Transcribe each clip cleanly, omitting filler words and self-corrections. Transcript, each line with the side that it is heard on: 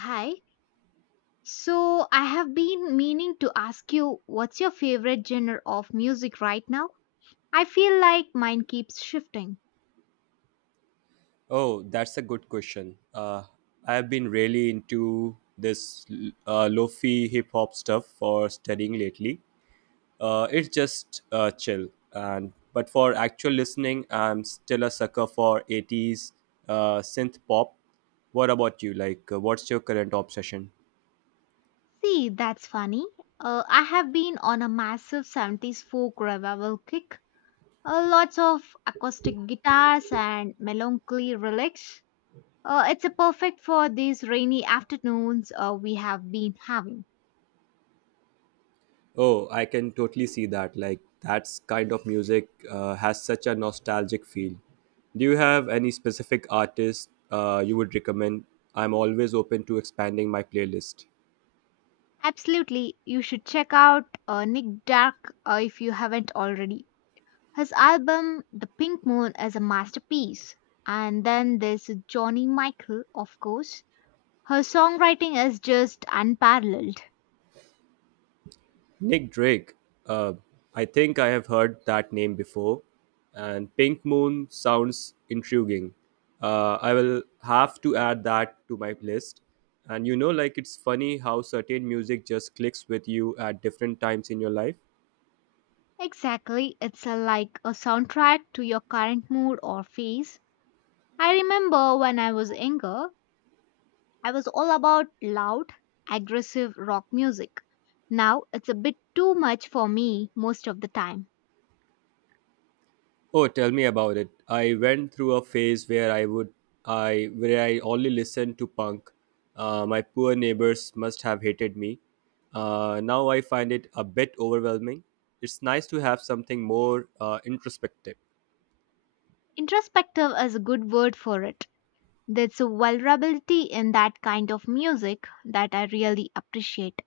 left: Hi. So I have been meaning to ask you, what's your favorite genre of music right now? I feel like mine keeps shifting.
right: Oh, that's a good question. I have been really into this lofi hip hop stuff for studying lately. It's just chill, and but for actual listening, I'm still a sucker for 80s synth pop. What about you? Like, what's your current obsession?
left: See, that's funny. I have been on a massive 70s folk revival kick. Lots of acoustic guitars and melancholy relics. It's a perfect for these rainy afternoons we have been having.
right: Oh, I can totally see that. Like, that's kind of music has such a nostalgic feel. Do you have any specific artist you would recommend? I'm always open to expanding my playlist.
left: Absolutely, you should check out Nick Dark if you haven't already. His album The Pink Moon is a masterpiece. And then there's Johnny Michael, of course. Her songwriting is just unparalleled.
right: Nick Drake. Uh, I think I have heard that name before. And Pink Moon sounds intriguing. I will have to add that to my list. And you know, like, it's funny how certain music just clicks with you at different times in your life.
left: Exactly, it's a, like a soundtrack to your current mood or phase. I remember when I was younger, I was all about loud, aggressive rock music. Now it's a bit too much for me most of the time.
right: Oh, tell me about it. I went through a phase where I would I where I only listened to punk. My poor neighbors must have hated me. Now I find it a bit overwhelming. It's nice to have something more introspective.
left: Introspective is a good word for it. There's a vulnerability in that kind of music that I really appreciate.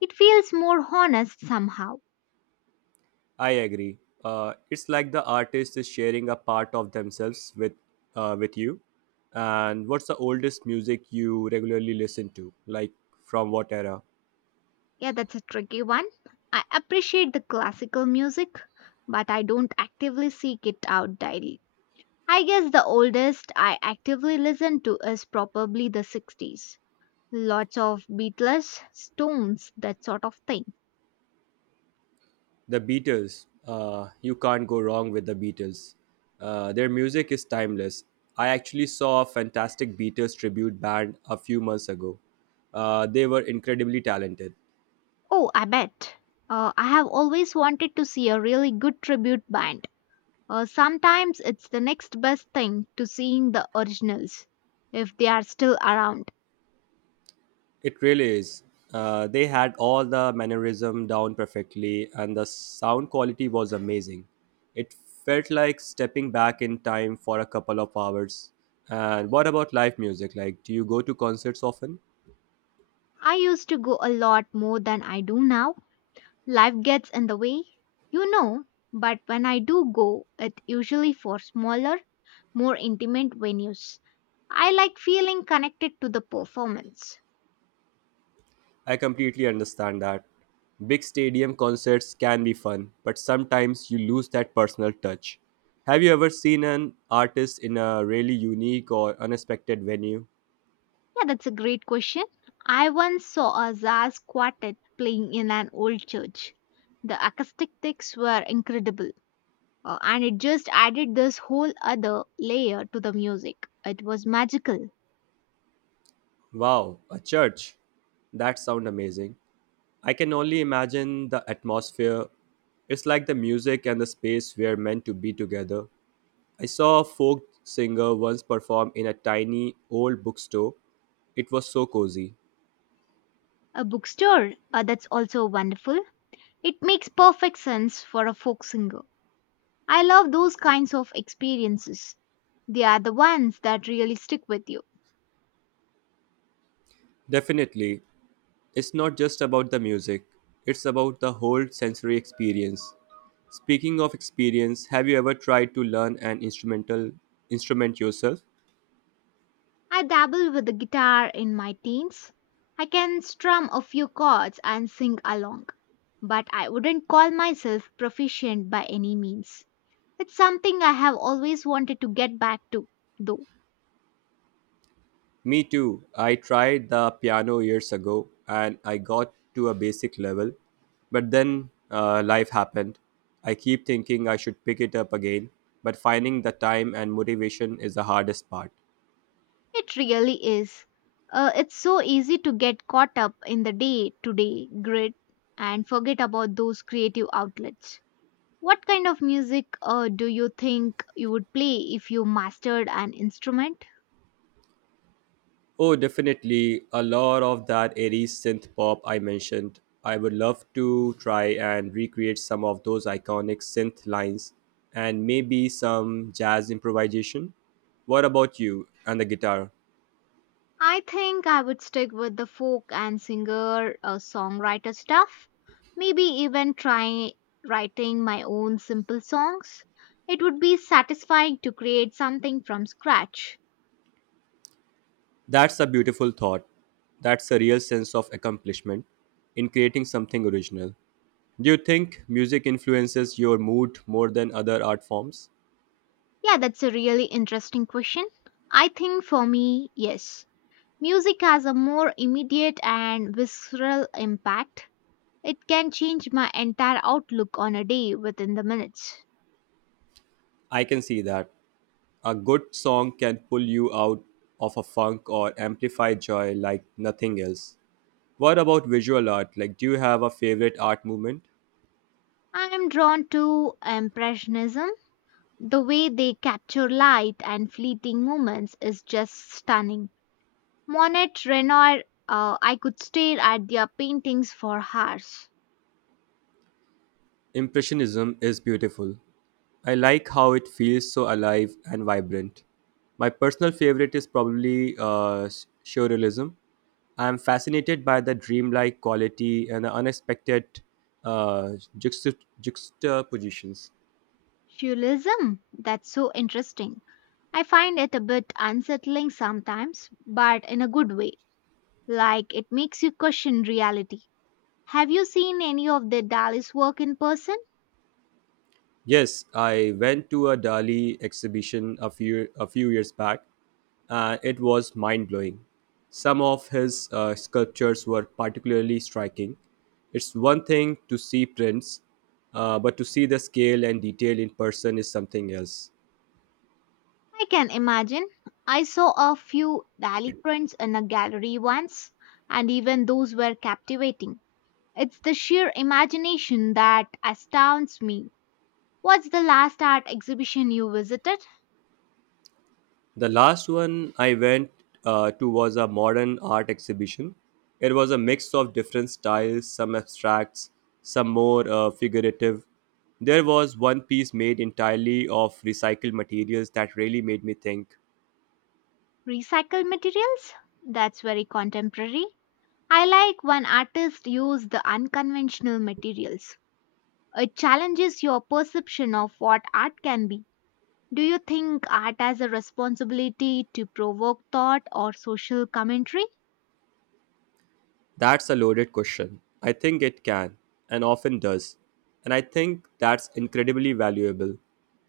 left: It feels more honest somehow.
right: I agree. It's like the artist is sharing a part of themselves with you. And what's the oldest music you regularly listen to? Like, from what era?
left: Yeah, that's a tricky one. I appreciate the classical music, but I don't actively seek it out daily. I guess the oldest I actively listen to is probably the 60s. Lots of Beatles, Stones, that sort of thing.
right: The Beatles, you can't go wrong with the Beatles. Their music is timeless. I actually saw a fantastic Beatles tribute band a few months ago. They were incredibly talented.
left: Oh, I bet. I have always wanted to see a really good tribute band. Sometimes it's the next best thing to seeing the originals if they are still around.
right: It really is. They had all the mannerism down perfectly, and the sound quality was amazing. It felt like stepping back in time for a couple of hours. And what about live music? Like, do you go to concerts often?
left: I used to go a lot more than I do now. Life gets in the way, you know, but when I do go, it's usually for smaller, more intimate venues. I like feeling connected to the performance.
right: I completely understand that. Big stadium concerts can be fun, but sometimes you lose that personal touch. Have you ever seen an artist in a really unique or unexpected venue?
left: Yeah, that's a great question. I once saw a jazz quartet playing in an old church. The acoustics were incredible. And it just added this whole other layer to the music. It was magical.
right: Wow, a church. That sounds amazing. I can only imagine the atmosphere. It's like the music and the space were meant to be together. I saw a folk singer once perform in a tiny old bookstore. It was so cozy.
left: A bookstore, that's also wonderful. It makes perfect sense for a folk singer. I love those kinds of experiences. They are the ones that really stick with you.
right: Definitely, it's not just about the music, it's about the whole sensory experience. Speaking of experience, have you ever tried to learn an instrument yourself?
left: I dabble with the guitar in my teens. I can strum a few chords and sing along, but I wouldn't call myself proficient by any means. It's something I have always wanted to get back to, though.
right: Me too. I tried the piano years ago and I got to a basic level, but then life happened. I keep thinking I should pick it up again, but finding the time and motivation is the hardest part.
left: It really is. It's so easy to get caught up in the day to day grid and forget about those creative outlets. What kind of music do you think you would play if you mastered an instrument?
right: Oh, definitely. A lot of that airy synth pop I mentioned. I would love to try and recreate some of those iconic synth lines and maybe some jazz improvisation. What about you and the guitar?
left: I think I would stick with the folk and singer songwriter stuff. Maybe even try writing my own simple songs. It would be satisfying to create something from scratch.
right: That's a beautiful thought. That's a real sense of accomplishment in creating something original. Do you think music influences your mood more than other art forms?
left: Yeah, that's a really interesting question. I think for me, yes. Music has a more immediate and visceral impact. It can change my entire outlook on a day within the minutes.
right: I can see that. A good song can pull you out of a funk or amplify joy like nothing else. What about visual art? Like, do you have a favorite art movement?
left: I am drawn to Impressionism. The way they capture light and fleeting moments is just stunning. Monet, Renoir, I could stare at their paintings for hours.
right: Impressionism is beautiful. I like how it feels so alive and vibrant. My personal favorite is probably surrealism. I am fascinated by the dreamlike quality and the unexpected uh, juxtapositions.
left: Surrealism, that's so interesting. I find it a bit unsettling sometimes, but in a good way. Like it makes you question reality. Have you seen any of the Dali's work in person?
right: Yes, I went to a Dali exhibition a few years back, and it was mind blowing. Some of his sculptures were particularly striking. It's one thing to see prints, but to see the scale and detail in person is something else.
left: I can imagine. I saw a few Dali prints in a gallery once, and even those were captivating. It's the sheer imagination that astounds me. What's the last art exhibition you visited?
right: The last one I went to was a modern art exhibition. It was a mix of different styles, some abstracts, some more figurative. There was one piece made entirely of recycled materials that really made me think.
left: Recycled materials? That's very contemporary. I like when artists use the unconventional materials. It challenges your perception of what art can be. Do you think art has a responsibility to provoke thought or social commentary?
right: That's a loaded question. I think it can, and often does. And I think that's incredibly valuable.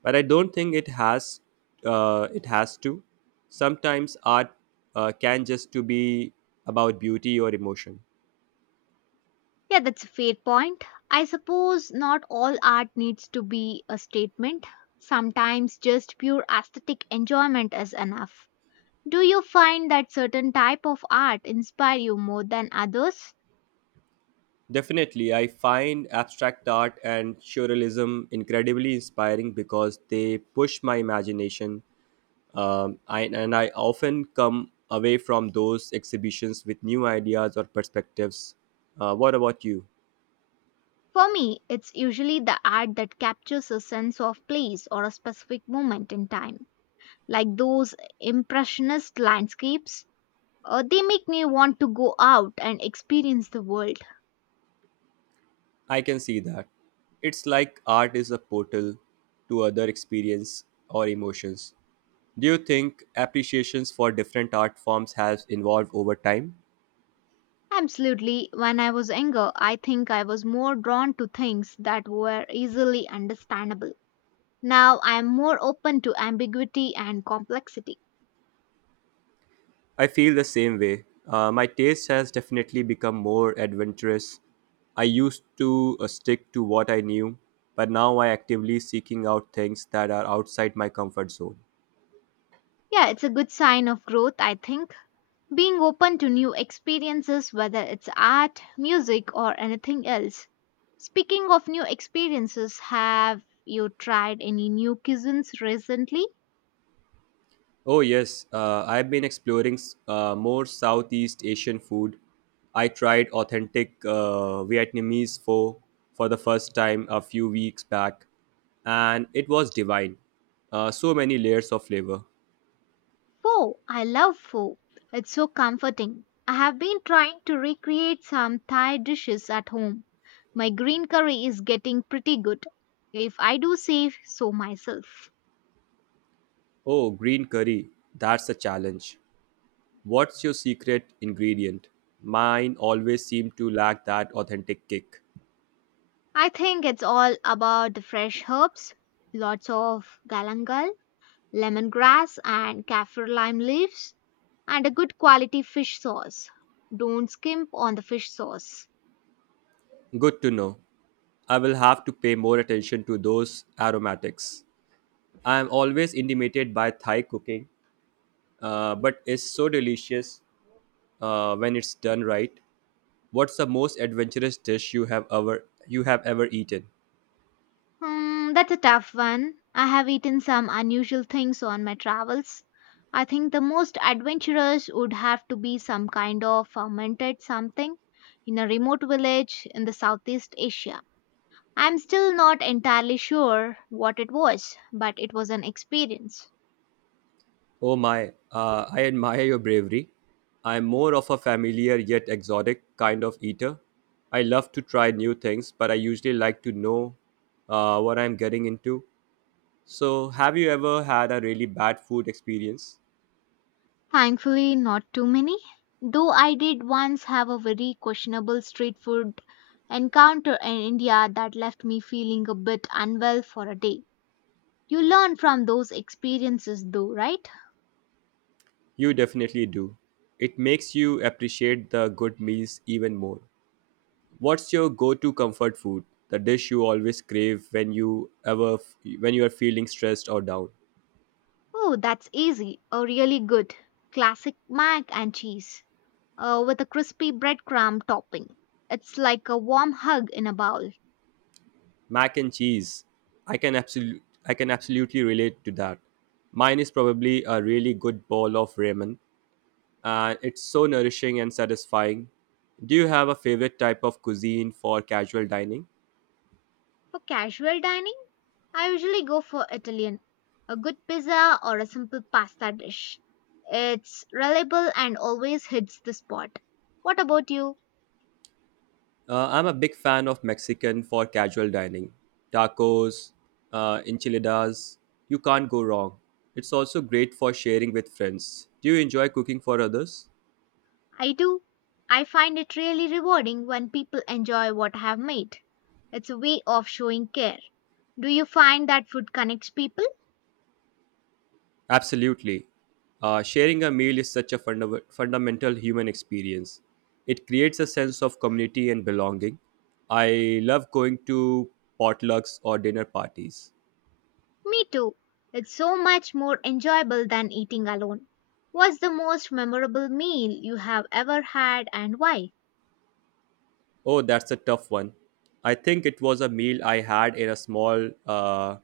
right: But I don't think it has it has to. Sometimes art can just to be about beauty or emotion.
left: Yeah, that's a fair point. I suppose not all art needs to be a statement. Sometimes just pure aesthetic enjoyment is enough. Do you find that certain type of art inspire you more than others?
right: Definitely, I find abstract art and surrealism incredibly inspiring because they push my imagination and I often come away from those exhibitions with new ideas or perspectives. What about you?
left: For me, it's usually the art that captures a sense of place or a specific moment in time, like those impressionist landscapes. They make me want to go out and experience the world.
right: I can see that. It's like art is a portal to other experience or emotions. Do you think appreciations for different art forms has evolved over time?
left: Absolutely, when I was younger, I think I was more drawn to things that were easily understandable. Now I am more open to ambiguity and complexity.
right: I feel the same way. My taste has definitely become more adventurous. I used to stick to what I knew, but now I actively seeking out things that are outside my comfort zone.
left: Yeah, it's a good sign of growth, I think. Being open to new experiences, whether it's art, music, or anything else. Speaking of new experiences, have you tried any new cuisines recently?
right: Oh yes, I've been exploring more Southeast Asian food. I tried authentic Vietnamese pho for the first time a few weeks back, and it was divine. So many layers of flavor.
left: Pho. I love pho. It's so comforting. I have been trying to recreate some Thai dishes at home. My green curry is getting pretty good, if I do say so myself.
right: Oh, green curry, that's a challenge. What's your secret ingredient? Mine always seem to lack that authentic kick.
left: I think it's all about the fresh herbs, lots of galangal, lemongrass and kaffir lime leaves, and a good quality fish sauce. Don't skimp on the fish sauce.
right: Good to know. I will have to pay more attention to those aromatics. I am always intimidated by Thai cooking, but it's so delicious when it's done right. What's the most adventurous dish you have ever eaten?
left: Hmm, that's a tough one. I have eaten some unusual things on my travels. I think the most adventurous would have to be some kind of fermented something in a remote village in the Southeast Asia. I'm still not entirely sure what it was, but it was an experience.
right: Oh my, I admire your bravery. I'm more of a familiar yet exotic kind of eater. I love to try new things, but I usually like to know what I'm getting into. So, have you ever had a really bad food experience?
left: Thankfully, not too many. Though I did once have a very questionable street food encounter in India that left me feeling a bit unwell for a day. You learn from those experiences though, right?
right: You definitely do. It makes you appreciate the good meals even more. What's your go-to comfort food? The dish you always crave when you are feeling stressed or down?
left: Oh, that's easy. A really good classic mac and cheese with a crispy breadcrumb topping. It's like a warm hug in a bowl.
right: Mac and cheese, i can absolutely I can absolutely relate to that. Mine is probably a really good bowl of ramen, and it's so nourishing and satisfying. Do you have a favorite type of cuisine for casual dining?
left: For casual dining, I usually go for Italian, a good pizza or a simple pasta dish. It's reliable and always hits the spot. What about you?
right: I'm a big fan of mexican for casual dining. Tacos, enchiladas, you can't go wrong. It's also great for sharing with friends. Do you enjoy cooking for others?
left: I do. I find it really rewarding when people enjoy what I have made. It's a way of showing care. Do you find that food connects people?
right: Absolutely. Sharing a meal is such a fundamental human experience. It creates a sense of community and belonging. I love going to potlucks or dinner parties.
left: Me too. It's so much more enjoyable than eating alone. What's the most memorable meal you have ever had and why?
right: Oh, that's a tough one. I think it was a meal I had in a small uh,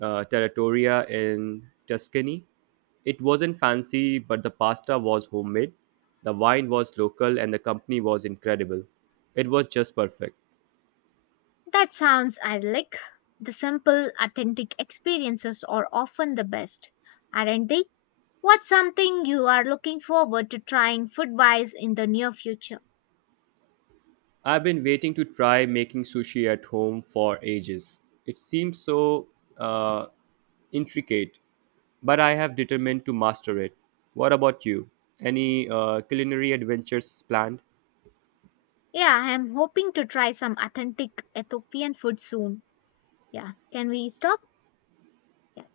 right: uh, territoria in Tuscany. It wasn't fancy, but the pasta was homemade, the wine was local, and the company was incredible. It was just perfect.
left: That sounds idyllic. The simple, authentic experiences are often the best, aren't they? What's something you are looking forward to trying food wise in the near future?
right: I've been waiting to try making sushi at home for ages. It seems so uh, intricate, but I have determined to master it. What about you? Any culinary adventures planned?
left: Yeah, I am hoping to try some authentic Ethiopian food soon. Yeah, can we stop? Yeah.